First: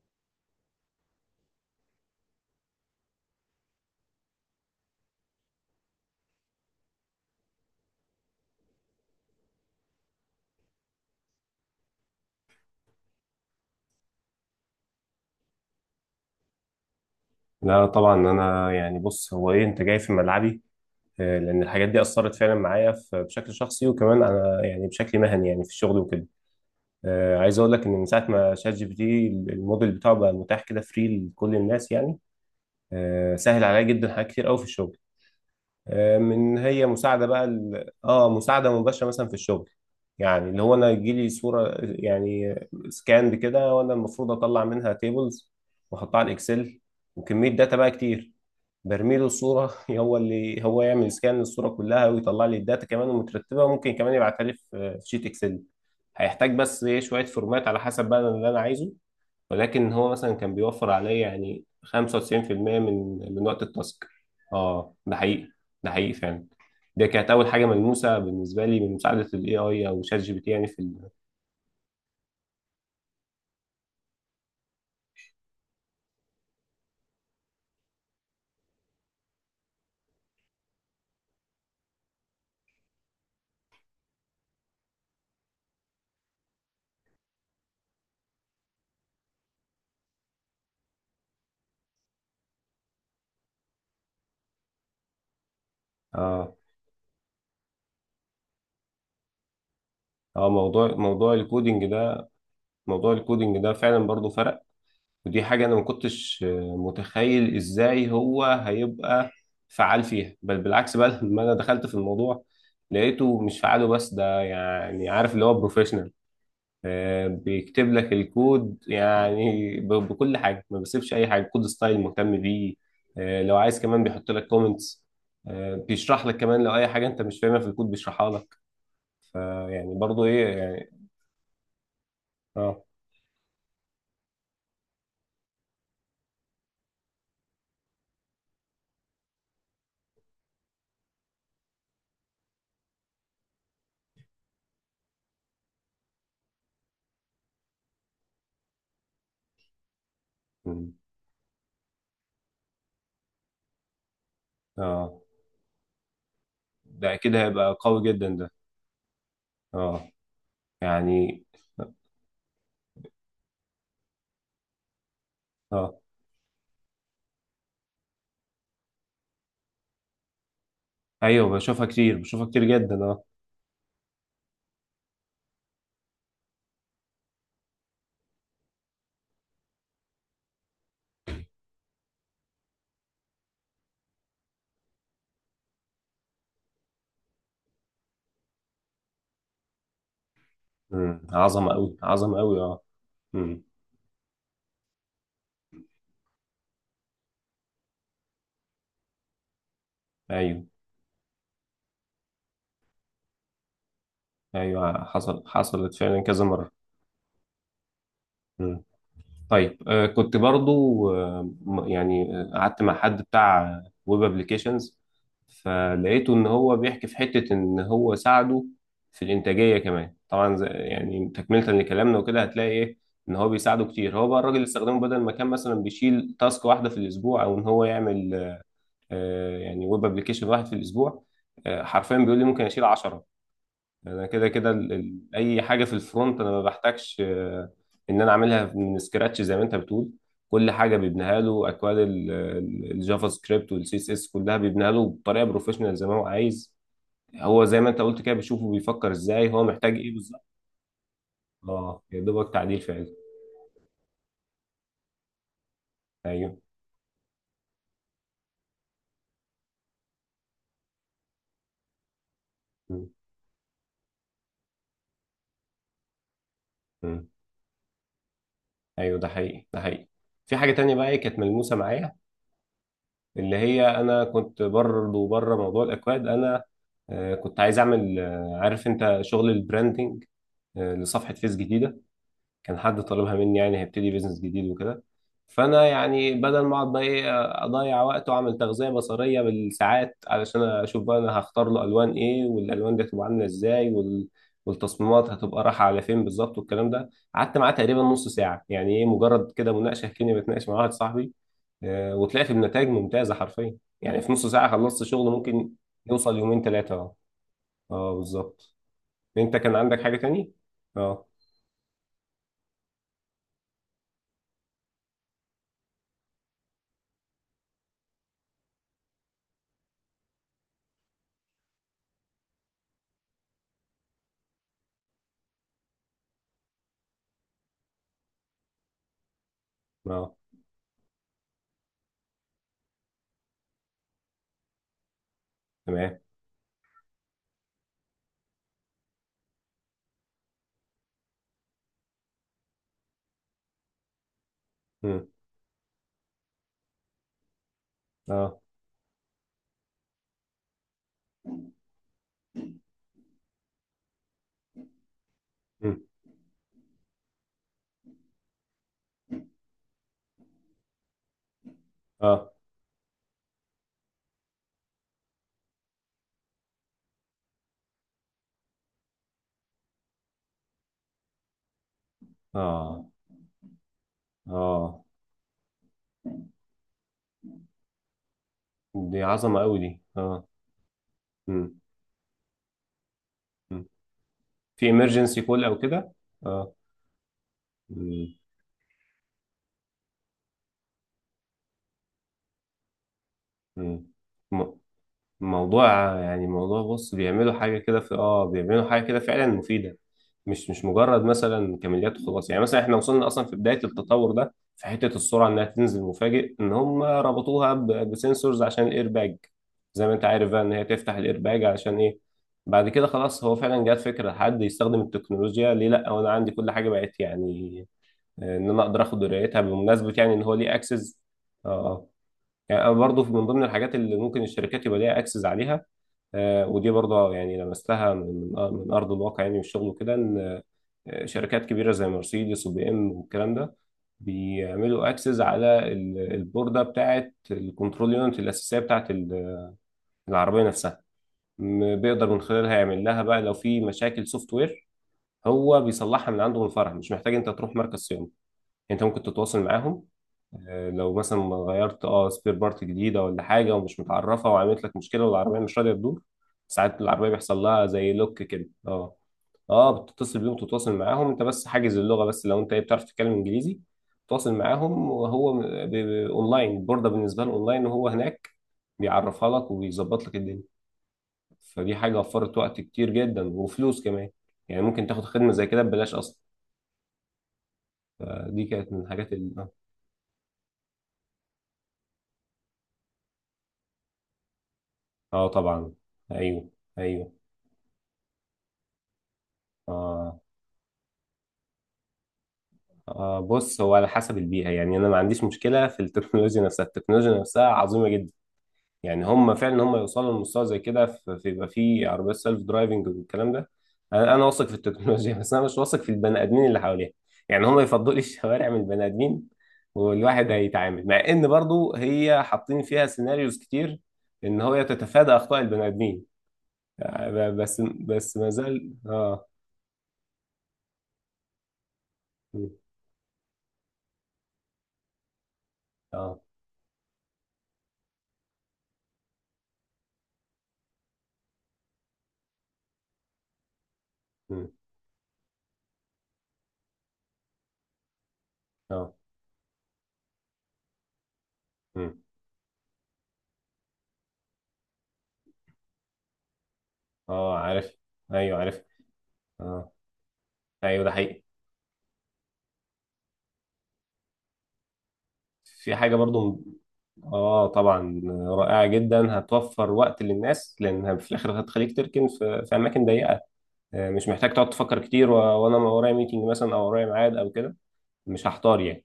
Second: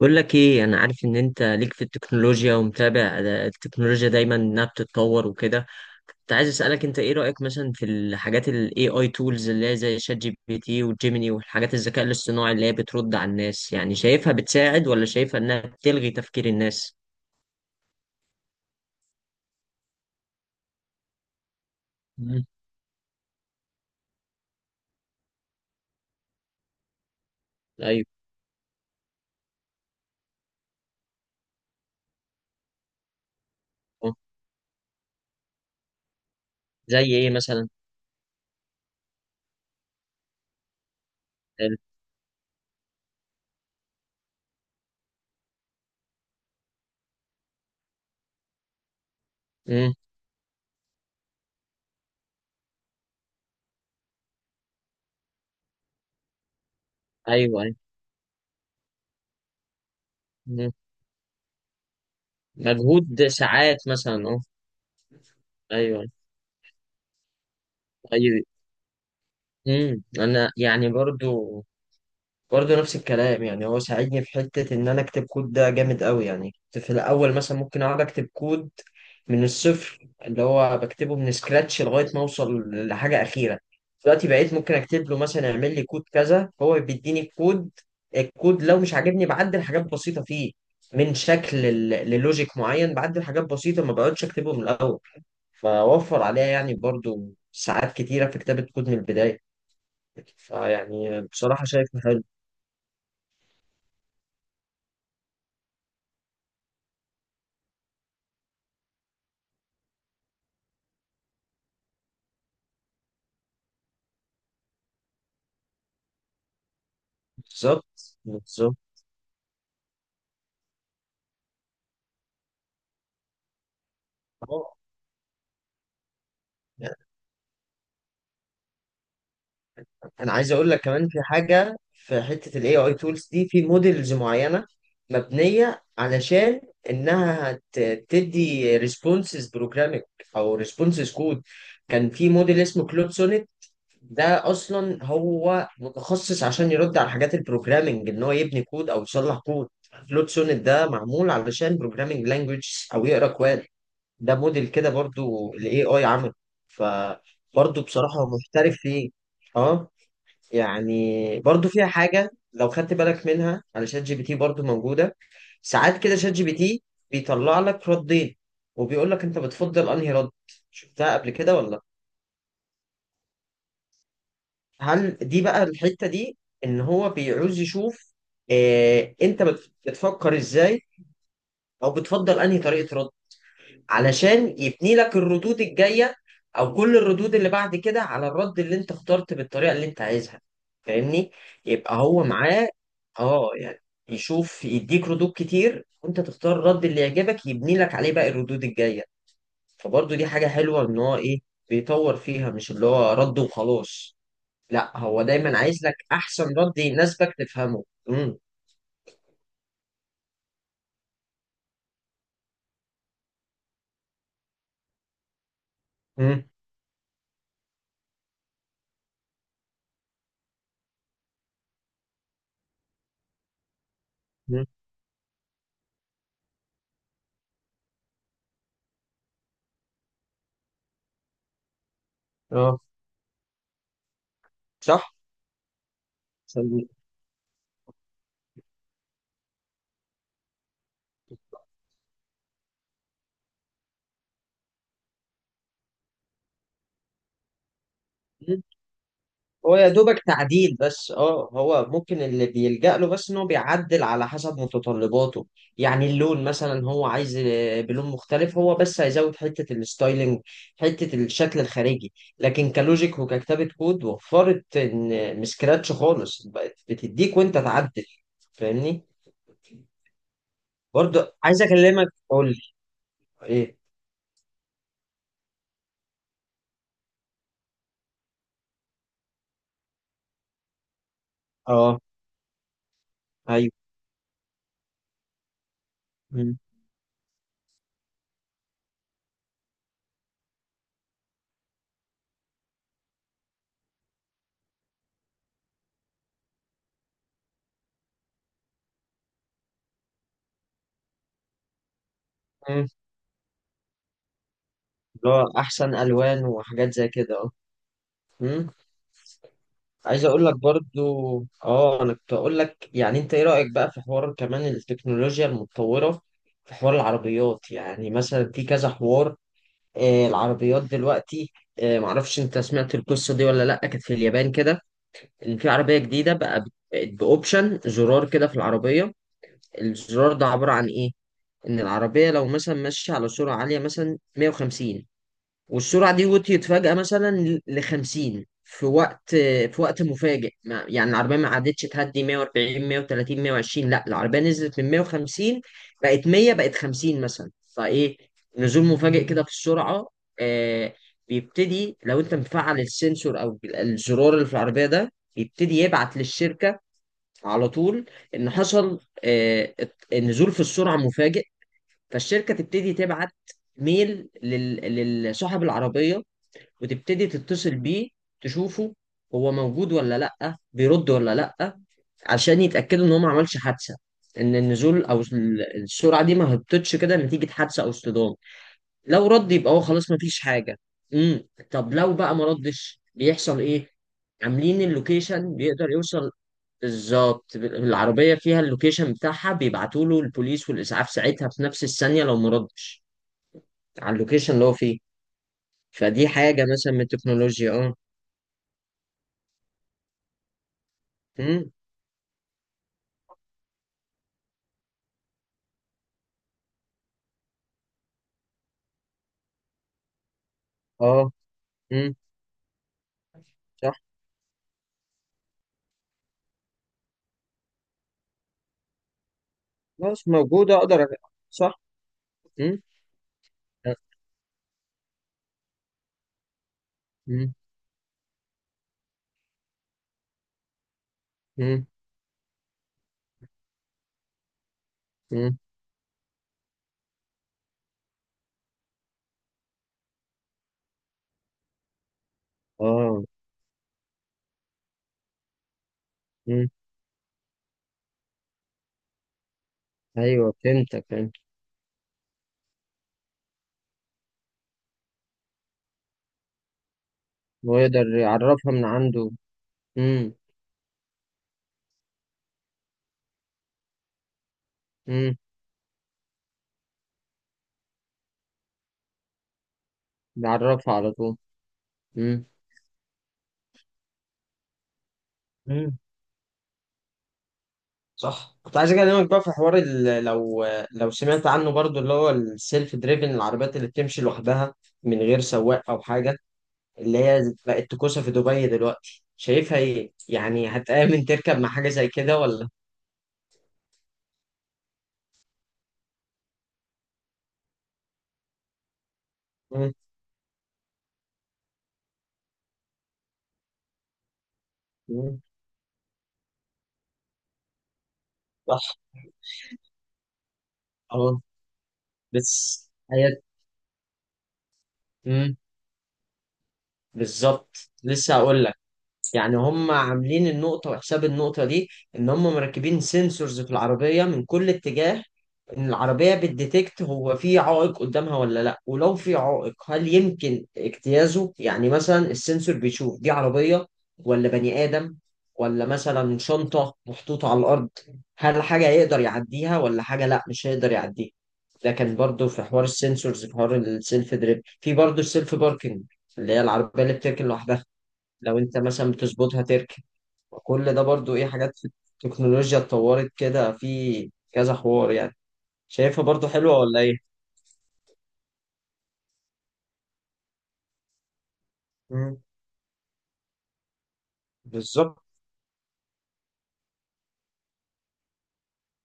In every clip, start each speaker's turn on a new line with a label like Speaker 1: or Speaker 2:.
Speaker 1: بقول لك ايه؟ انا عارف ان انت ليك في التكنولوجيا ومتابع، التكنولوجيا دايما انها بتتطور وكده. كنت عايز اسالك انت ايه رايك مثلا في الحاجات الاي اي تولز اللي هي زي شات جي بي تي وجيميني والحاجات الذكاء الاصطناعي اللي هي بترد على الناس؟ يعني شايفها بتساعد ولا شايفها انها بتلغي تفكير الناس؟
Speaker 2: لا طبعا انا يعني بص هو ايه انت جاي في ملعبي. لان الحاجات دي اثرت
Speaker 1: مم.
Speaker 2: فعلا معايا بشكل شخصي وكمان انا يعني بشكل مهني يعني في الشغل وكده. عايز اقول لك ان من
Speaker 1: ايوه.
Speaker 2: ساعه ما شات جي بي تي الموديل بتاعه بقى متاح كده فري لكل الناس يعني. سهل عليا جدا
Speaker 1: آه.
Speaker 2: حاجات كتير قوي في الشغل. من هي
Speaker 1: زي
Speaker 2: مساعده
Speaker 1: ايه
Speaker 2: بقى
Speaker 1: مثلا؟
Speaker 2: مساعده مباشره مثلا في الشغل. يعني اللي هو انا يجيلي صوره
Speaker 1: حلو.
Speaker 2: يعني سكان كده وانا المفروض اطلع منها تيبلز واحطها على الاكسل وكميه داتا بقى كتير. برمي له الصوره
Speaker 1: امم.
Speaker 2: هو اللي هو يعمل سكان للصوره كلها ويطلع لي الداتا كمان مترتبه وممكن كمان يبعتها لي في شيت اكسل. هيحتاج بس ايه شويه
Speaker 1: ايوه،
Speaker 2: فورمات
Speaker 1: ايوه.
Speaker 2: على حسب بقى اللي انا عايزه. ولكن هو مثلا كان
Speaker 1: مم.
Speaker 2: بيوفر عليا يعني 95% من
Speaker 1: مجهود
Speaker 2: من وقت
Speaker 1: ساعات
Speaker 2: التاسك.
Speaker 1: مثلا، اه.
Speaker 2: اه ده حقيقي. ده
Speaker 1: ايوه،
Speaker 2: حقيقي فعلا. دي كانت اول حاجه ملموسه
Speaker 1: ايوه.
Speaker 2: بالنسبه لي من مساعده الاي اي او شات جي بي تي
Speaker 1: انا
Speaker 2: يعني في
Speaker 1: يعني برضو، برضه نفس الكلام. يعني هو ساعدني في حتة إن أنا أكتب كود، ده جامد أوي. يعني كنت في الأول مثلا ممكن أقعد أكتب كود من الصفر، اللي هو بكتبه من سكراتش لغاية ما أوصل لحاجة أخيرة. دلوقتي بقيت ممكن أكتب له مثلا اعمل لي كود كذا، هو بيديني الكود. الكود لو مش عاجبني بعدل حاجات بسيطة فيه، من شكل للوجيك معين، بعدل حاجات بسيطة ما بقعدش أكتبه من الأول. فوفر عليها
Speaker 2: اه
Speaker 1: يعني برضه ساعات كتيرة في كتابة كود من البداية.
Speaker 2: اه موضوع
Speaker 1: فيعني
Speaker 2: موضوع
Speaker 1: بصراحة
Speaker 2: الكودينج
Speaker 1: شايف.
Speaker 2: ده. فعلا برضو فرق. ودي حاجة أنا ما كنتش متخيل إزاي هو هيبقى فعال فيها، بل بالعكس بقى لما أنا دخلت في الموضوع لقيته مش فعاله. بس ده يعني عارف اللي هو بروفيشنال
Speaker 1: بالظبط،
Speaker 2: بيكتب لك
Speaker 1: بالظبط.
Speaker 2: الكود يعني بكل حاجة، ما بيسيبش أي حاجة، كود ستايل مهتم بيه. لو عايز كمان بيحط لك
Speaker 1: اه،
Speaker 2: كومنتس. بيشرح لك كمان لو أي
Speaker 1: يعني
Speaker 2: حاجة أنت مش فاهمها في الكود بيشرحها لك. يعني برضو
Speaker 1: انا
Speaker 2: إيه
Speaker 1: عايز اقول لك
Speaker 2: يعني.
Speaker 1: كمان في حاجه، في حته الاي
Speaker 2: آه
Speaker 1: اي تولز دي في موديلز معينه مبنيه علشان انها تدي ريسبونسز بروجرامينج او ريسبونسز كود. كان في موديل اسمه كلود سونيت. ده اصلا هو متخصص عشان يرد على حاجات البروجرامينج، ان هو يبني كود او يصلح كود. كلود سونيت ده
Speaker 2: مم.
Speaker 1: معمول علشان بروجرامينج لانجويج او يقرا كواد. ده موديل كده
Speaker 2: آه
Speaker 1: برضو الاي اي عمله.
Speaker 2: ده أكيد هيبقى
Speaker 1: فبرضو
Speaker 2: قوي
Speaker 1: بصراحة هو
Speaker 2: جدا ده.
Speaker 1: محترف فيه. اه،
Speaker 2: آه
Speaker 1: يعني
Speaker 2: يعني
Speaker 1: برضو فيها حاجة لو خدت بالك منها على شات جي بي تي برضو موجودة.
Speaker 2: آه.
Speaker 1: ساعات كده شات جي بي تي بيطلع لك ردين وبيقول لك انت بتفضل انهي رد. شفتها قبل
Speaker 2: ايوه
Speaker 1: كده ولا؟
Speaker 2: بشوفها كتير جدا اه.
Speaker 1: هل دي بقى الحتة دي، ان هو بيعوز يشوف، اه انت بتفكر ازاي او بتفضل انهي طريقة رد، علشان يبني لك الردود الجاية، او كل الردود اللي بعد كده على الرد اللي انت اخترت بالطريقة اللي انت عايزها.
Speaker 2: امم،
Speaker 1: فاهمني؟
Speaker 2: عظمه قوي،
Speaker 1: يبقى هو
Speaker 2: عظمه قوي
Speaker 1: معاه
Speaker 2: اه.
Speaker 1: اه
Speaker 2: امم.
Speaker 1: يعني، يشوف، يديك ردود كتير وانت تختار الرد اللي يعجبك يبني لك عليه بقى الردود الجاية. فبرضه دي حاجة
Speaker 2: ايوه
Speaker 1: حلوة، ان هو ايه بيطور فيها، مش اللي هو رد وخلاص. لا
Speaker 2: ايوه.
Speaker 1: هو دايما عايز
Speaker 2: حصلت
Speaker 1: لك
Speaker 2: فعلا كذا
Speaker 1: احسن
Speaker 2: مره.
Speaker 1: رد يناسبك تفهمه. امم.
Speaker 2: امم. طيب كنت برضو قعدت مع حد بتاع ويب ابلكيشنز، فلقيته
Speaker 1: امم.
Speaker 2: ان هو بيحكي في حته ان هو ساعده في الانتاجيه كمان طبعا زي يعني تكمله لكلامنا وكده. هتلاقي ايه ان هو بيساعده كتير. هو بقى الراجل اللي استخدمه بدل ما كان مثلا بيشيل تاسك واحده في الاسبوع او ان هو يعمل يعني ويب ابلكيشن واحد في الاسبوع. حرفيا بيقول لي ممكن
Speaker 1: اه،
Speaker 2: اشيل 10. انا كده كده
Speaker 1: صح.
Speaker 2: اي حاجه في الفرونت انا ما بحتاجش، ان انا اعملها من سكراتش زي ما انت بتقول. كل حاجه بيبنيها له، اكواد الجافا سكريبت والسي اس اس كلها بيبنيها له بطريقه بروفيشنال زي ما هو عايز. هو زي ما انت قلت كده بيشوفه، بيفكر ازاي، هو
Speaker 1: هو يا
Speaker 2: محتاج ايه
Speaker 1: دوبك
Speaker 2: بالظبط.
Speaker 1: تعديل بس، هو
Speaker 2: اه يا
Speaker 1: ممكن اللي
Speaker 2: دوبك تعديل
Speaker 1: بيلجأ له
Speaker 2: فعلي.
Speaker 1: بس ان هو بيعدل على حسب متطلباته. يعني اللون
Speaker 2: ايوه.
Speaker 1: مثلا هو عايز بلون مختلف، هو بس هيزود حتة الستايلينج، حتة الشكل الخارجي. لكن
Speaker 2: م-
Speaker 1: كلوجيك وككتابة كود، وفرت ان من سكراتش خالص بقت
Speaker 2: م.
Speaker 1: بتديك وانت تعدل. فاهمني؟
Speaker 2: ايوه ده حقيقي. ده حقيقي. في حاجه تانية بقى إيه
Speaker 1: برضه
Speaker 2: كانت
Speaker 1: عايز
Speaker 2: ملموسه
Speaker 1: اكلمك،
Speaker 2: معايا،
Speaker 1: قول لي.
Speaker 2: اللي
Speaker 1: ايه؟
Speaker 2: هي انا كنت برضه بره موضوع الاكواد. انا كنت عايز اعمل عارف انت شغل البراندنج، لصفحه فيس جديده.
Speaker 1: اه،
Speaker 2: كان حد طالبها مني
Speaker 1: ايوه.
Speaker 2: يعني هيبتدي بيزنس جديد وكده. فانا يعني
Speaker 1: مم.
Speaker 2: بدل ما اقعد بقى ايه اضيع وقت واعمل تغذيه بصريه بالساعات علشان اشوف بقى انا هختار له الوان ايه والالوان دي هتبقى عامله ازاي والتصميمات هتبقى رايحه على فين بالظبط والكلام ده، قعدت معاه تقريبا نص ساعه يعني ايه، مجرد كده مناقشه كاني بتناقش مع واحد صاحبي. وطلعت
Speaker 1: مم.
Speaker 2: بنتائج ممتازه حرفيا. يعني في نص ساعه خلصت شغل
Speaker 1: اللي هو
Speaker 2: ممكن
Speaker 1: احسن
Speaker 2: يوصل
Speaker 1: الوان
Speaker 2: يومين
Speaker 1: وحاجات
Speaker 2: ثلاثه
Speaker 1: زي
Speaker 2: اه.
Speaker 1: كده.
Speaker 2: اه
Speaker 1: اه.
Speaker 2: بالظبط. انت كان عندك حاجه
Speaker 1: عايز اقول
Speaker 2: تاني؟
Speaker 1: لك برضو.
Speaker 2: اه.
Speaker 1: اه، انا كنت اقول لك، يعني انت ايه رأيك بقى في حوار كمان التكنولوجيا المتطورة في حوار العربيات؟ يعني مثلا في كذا حوار. العربيات دلوقتي، معرفش انت سمعت القصة دي ولا لا. كانت في اليابان كده، ان في عربية جديدة بقى بقت باوبشن زرار كده في العربية.
Speaker 2: اه
Speaker 1: الزرار ده عبارة عن ايه؟ ان العربية لو مثلا ماشية على سرعة عالية مثلا 150، والسرعة
Speaker 2: تمام.
Speaker 1: دي وطيت فجأة مثلا ل 50 في وقت مفاجئ، يعني العربية ما عادتش تهدي 140 130 120، لا العربية نزلت من
Speaker 2: مم.
Speaker 1: 150 بقت 100 بقت 50 مثلا. فإيه
Speaker 2: اه.
Speaker 1: نزول مفاجئ كده في السرعة، آه بيبتدي لو أنت مفعل السنسور أو الزرار اللي في العربية، ده بيبتدي
Speaker 2: مم.
Speaker 1: يبعت للشركة على طول، إن حصل آه نزول في السرعة مفاجئ.
Speaker 2: اه.
Speaker 1: فالشركة تبتدي تبعت ميل لصاحب العربية وتبتدي تتصل بيه، تشوفه هو موجود ولا لأ، بيرد ولا لأ، عشان يتأكدوا
Speaker 2: اه.
Speaker 1: إن هو ما عملش حادثة، إن
Speaker 2: اه.
Speaker 1: النزول أو السرعة دي ما هبطتش كده نتيجة حادثة أو اصطدام.
Speaker 2: دي
Speaker 1: لو رد
Speaker 2: عظمه
Speaker 1: يبقى
Speaker 2: قوي
Speaker 1: هو
Speaker 2: دي
Speaker 1: خلاص ما فيش
Speaker 2: اه.
Speaker 1: حاجة.
Speaker 2: مم.
Speaker 1: طب لو بقى ما ردش بيحصل
Speaker 2: مم.
Speaker 1: إيه؟ عاملين
Speaker 2: في emergency
Speaker 1: اللوكيشن
Speaker 2: call او
Speaker 1: بيقدر
Speaker 2: كده.
Speaker 1: يوصل.
Speaker 2: اه.
Speaker 1: بالظبط،
Speaker 2: مم.
Speaker 1: العربية فيها اللوكيشن بتاعها، بيبعتوا له البوليس والإسعاف ساعتها في نفس الثانية لو ما ردش على اللوكيشن اللي
Speaker 2: مم.
Speaker 1: هو فيه.
Speaker 2: الموضوع.
Speaker 1: فدي
Speaker 2: يعني
Speaker 1: حاجة
Speaker 2: موضوع،
Speaker 1: مثلا من
Speaker 2: بص بيعملوا
Speaker 1: التكنولوجيا،
Speaker 2: حاجة
Speaker 1: اه.
Speaker 2: كده في بيعملوا حاجة كده فعلا مفيدة. مش مجرد
Speaker 1: إمم.
Speaker 2: مثلا كماليات وخلاص يعني. مثلا احنا وصلنا اصلا في بداية التطور ده، في حتة السرعة انها تنزل مفاجئ ان هم ربطوها بسنسورز عشان الايرباج، زي ما انت عارف بقى ان هي تفتح
Speaker 1: اه.
Speaker 2: الايرباج علشان
Speaker 1: امم.
Speaker 2: ايه. بعد كده خلاص هو فعلا جات
Speaker 1: صح.
Speaker 2: فكرة حد يستخدم التكنولوجيا، ليه لا وانا عندي كل حاجة بقت يعني. ان انا اقدر اخد درايتها بمناسبة
Speaker 1: خلاص
Speaker 2: يعني ان هو ليه
Speaker 1: موجودة، اقدر
Speaker 2: اكسس. اه
Speaker 1: صح. امم،
Speaker 2: يعني انا برضه من ضمن الحاجات اللي ممكن الشركات يبقى ليها اكسس عليها. ودي برضه
Speaker 1: امم،
Speaker 2: يعني لمستها من من ارض الواقع يعني، والشغل وكده، ان شركات
Speaker 1: امم،
Speaker 2: كبيره زي مرسيدس وبي ام والكلام ده بيعملوا اكسس
Speaker 1: امم.
Speaker 2: على البورده بتاعه الكنترول يونت الاساسيه بتاعه العربيه نفسها. بيقدر من خلالها يعمل
Speaker 1: اه.
Speaker 2: لها بقى لو في مشاكل سوفت وير. هو بيصلحها من عنده، من
Speaker 1: امم.
Speaker 2: الفرع، مش محتاج انت تروح مركز صيانه، انت ممكن تتواصل معاهم.
Speaker 1: ايوه، فهمتك،
Speaker 2: لو
Speaker 1: فهمت.
Speaker 2: مثلا غيرت اه سبير بارت جديده ولا حاجه ومش متعرفه وعملت لك مشكله والعربيه مش راضيه تدور، ساعات العربيه بيحصل لها
Speaker 1: ويقدر
Speaker 2: زي لوك كده
Speaker 1: يعرفها من
Speaker 2: اه.
Speaker 1: عنده.
Speaker 2: اه
Speaker 1: امم.
Speaker 2: بتتصل بيهم، تتواصل معاهم انت، بس حاجز اللغه. بس لو انت ايه بتعرف تتكلم انجليزي تواصل معاهم،
Speaker 1: امم.
Speaker 2: وهو اونلاين، البورده بالنسبه له اونلاين وهو هناك بيعرفها لك وبيظبط لك الدنيا.
Speaker 1: بيعرفها على طول.
Speaker 2: فدي حاجه
Speaker 1: امم.
Speaker 2: وفرت وقت كتير جدا وفلوس كمان، يعني ممكن تاخد خدمه زي كده
Speaker 1: مم.
Speaker 2: ببلاش اصلا.
Speaker 1: صح،
Speaker 2: فدي
Speaker 1: كنت
Speaker 2: كانت
Speaker 1: عايز
Speaker 2: من
Speaker 1: اكلمك
Speaker 2: الحاجات
Speaker 1: بقى في
Speaker 2: اللي اه.
Speaker 1: حوار لو سمعت عنه برضو، اللي هو السيلف دريفن، العربيات اللي بتمشي لوحدها من غير
Speaker 2: آه
Speaker 1: سواق
Speaker 2: طبعا.
Speaker 1: او حاجه،
Speaker 2: ايوه
Speaker 1: اللي
Speaker 2: ايوه.
Speaker 1: هي بقت تكوسه في دبي دلوقتي. شايفها ايه؟
Speaker 2: آه
Speaker 1: يعني هتآمن تركب مع حاجه زي كده ولا؟
Speaker 2: بص هو على حسب البيئة. يعني أنا ما عنديش مشكلة في التكنولوجيا نفسها، التكنولوجيا نفسها عظيمة جدا. يعني هم فعلا
Speaker 1: مم.
Speaker 2: هم يوصلوا لمستوى زي كده في يبقى في عربيات سيلف درايفنج والكلام ده. أنا واثق في التكنولوجيا
Speaker 1: مم.
Speaker 2: بس أنا مش واثق في البني آدمين اللي حواليها، يعني هم يفضلوا لي الشوارع من البني آدمين. والواحد هيتعامل مع
Speaker 1: اه،
Speaker 2: إن برضو هي حاطين
Speaker 1: بس
Speaker 2: فيها
Speaker 1: حياة.
Speaker 2: سيناريوز كتير، إن هو تتفادى
Speaker 1: مم،
Speaker 2: أخطاء البني آدمين.
Speaker 1: بالظبط، لسه
Speaker 2: بس ما
Speaker 1: هقول لك.
Speaker 2: زال
Speaker 1: يعني هم عاملين النقطة، وحساب النقطة دي ان هم
Speaker 2: م،
Speaker 1: مركبين سنسورز في العربية من كل اتجاه، ان العربية
Speaker 2: آه
Speaker 1: بتديتكت هو في عائق قدامها ولا لا، ولو في عائق هل يمكن اجتيازه. يعني مثلا السنسور بيشوف دي عربية ولا
Speaker 2: م،
Speaker 1: بني آدم ولا مثلا شنطة محطوطة على الأرض، هل حاجة
Speaker 2: آه
Speaker 1: يقدر يعديها ولا حاجة لا مش هيقدر يعديها.
Speaker 2: م،
Speaker 1: لكن برضو في حوار السنسورز، في حوار السيلف دريب، في برضو السيلف باركنج اللي هي العربية اللي بتركن
Speaker 2: آه
Speaker 1: لوحدها،
Speaker 2: عارف. أيوه
Speaker 1: لو انت
Speaker 2: عارف.
Speaker 1: مثلا بتظبطها
Speaker 2: اه
Speaker 1: تركن. وكل ده
Speaker 2: ايوه ده
Speaker 1: برضو
Speaker 2: حقيقي.
Speaker 1: ايه، حاجات في التكنولوجيا اتطورت كده في كذا حوار يعني.
Speaker 2: في حاجه
Speaker 1: شايفها برضو
Speaker 2: برضو
Speaker 1: حلوة ولا ايه؟
Speaker 2: اه طبعا. رائعه جدا، هتوفر وقت للناس لان في الاخر هتخليك تركن
Speaker 1: مم.
Speaker 2: في، في اماكن ضيقه. مش محتاج تقعد تفكر
Speaker 1: بالظبط.
Speaker 2: كتير وانا ورايا ميتنج مثلا او ورايا ميعاد او كده، مش هحتار يعني.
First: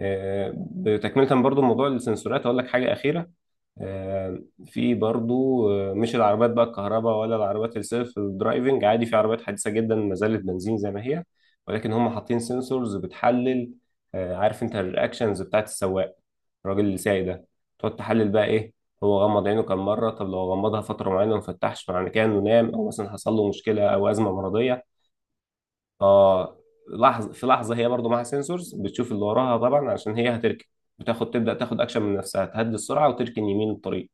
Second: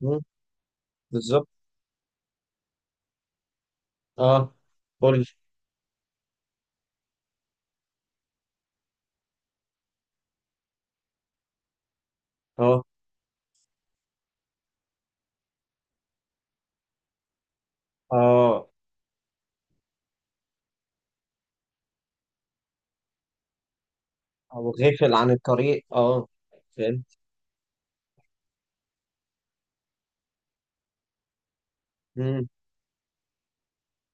Speaker 1: مم.
Speaker 2: بتكمله
Speaker 1: بالظبط.
Speaker 2: برضو موضوع السنسورات، اقول لك حاجه اخيره. آه،
Speaker 1: اه،
Speaker 2: في
Speaker 1: قول.
Speaker 2: برضو مش العربيات بقى الكهرباء ولا العربيات السيلف درايفنج، عادي في عربيات حديثة جدا ما زالت بنزين زي ما هي ولكن هم حاطين
Speaker 1: اه،
Speaker 2: سنسورز بتحلل. عارف انت الرياكشنز بتاعت السواق، الراجل اللي سايق ده، تقعد تحلل بقى
Speaker 1: اه،
Speaker 2: ايه. هو غمض عينه كام مرة، طب لو غمضها فترة معينة وما فتحش معنى كده انه نام او مثلا حصل له مشكلة او أزمة
Speaker 1: او
Speaker 2: مرضية.
Speaker 1: غافل عن الطريق، اه.
Speaker 2: اه
Speaker 1: فهمت.
Speaker 2: لحظة في لحظة. هي برضو معاها سنسورز بتشوف اللي وراها طبعا عشان هي هتركن، بتاخد تبدأ تاخد اكشن من نفسها،
Speaker 1: مم.
Speaker 2: تهدي السرعة وتركن يمين الطريق،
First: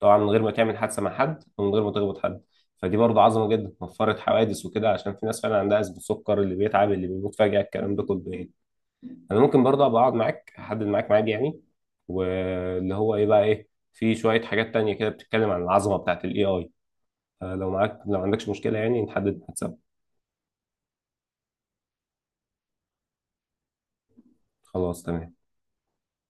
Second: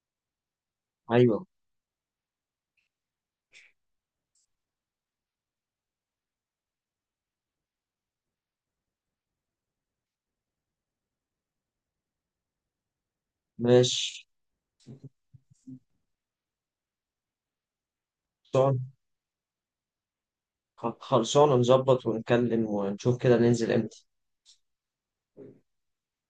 Speaker 2: طبعا من غير ما تعمل حادثه مع حد
Speaker 1: ايوه،
Speaker 2: ومن غير ما تخبط حد. فدي برضه عظمه جدا، وفرت حوادث وكده عشان في ناس فعلا عندها ازمه سكر، اللي بيتعب، اللي بيموت فجاه، الكلام ده كله يعني. انا ممكن برضه ابقى اقعد معاك، احدد معاك ميعاد يعني، واللي هو ايه بقى، ايه في
Speaker 1: ماشي.
Speaker 2: شويه حاجات تانية كده بتتكلم عن العظمه بتاعت الاي اي. لو معاك، لو عندكش مشكله
Speaker 1: خلصان-
Speaker 2: يعني، نحدد ميعاد سوا.
Speaker 1: خلصانة نظبط ونتكلم ونشوف كده ننزل امتى.
Speaker 2: خلاص تمام.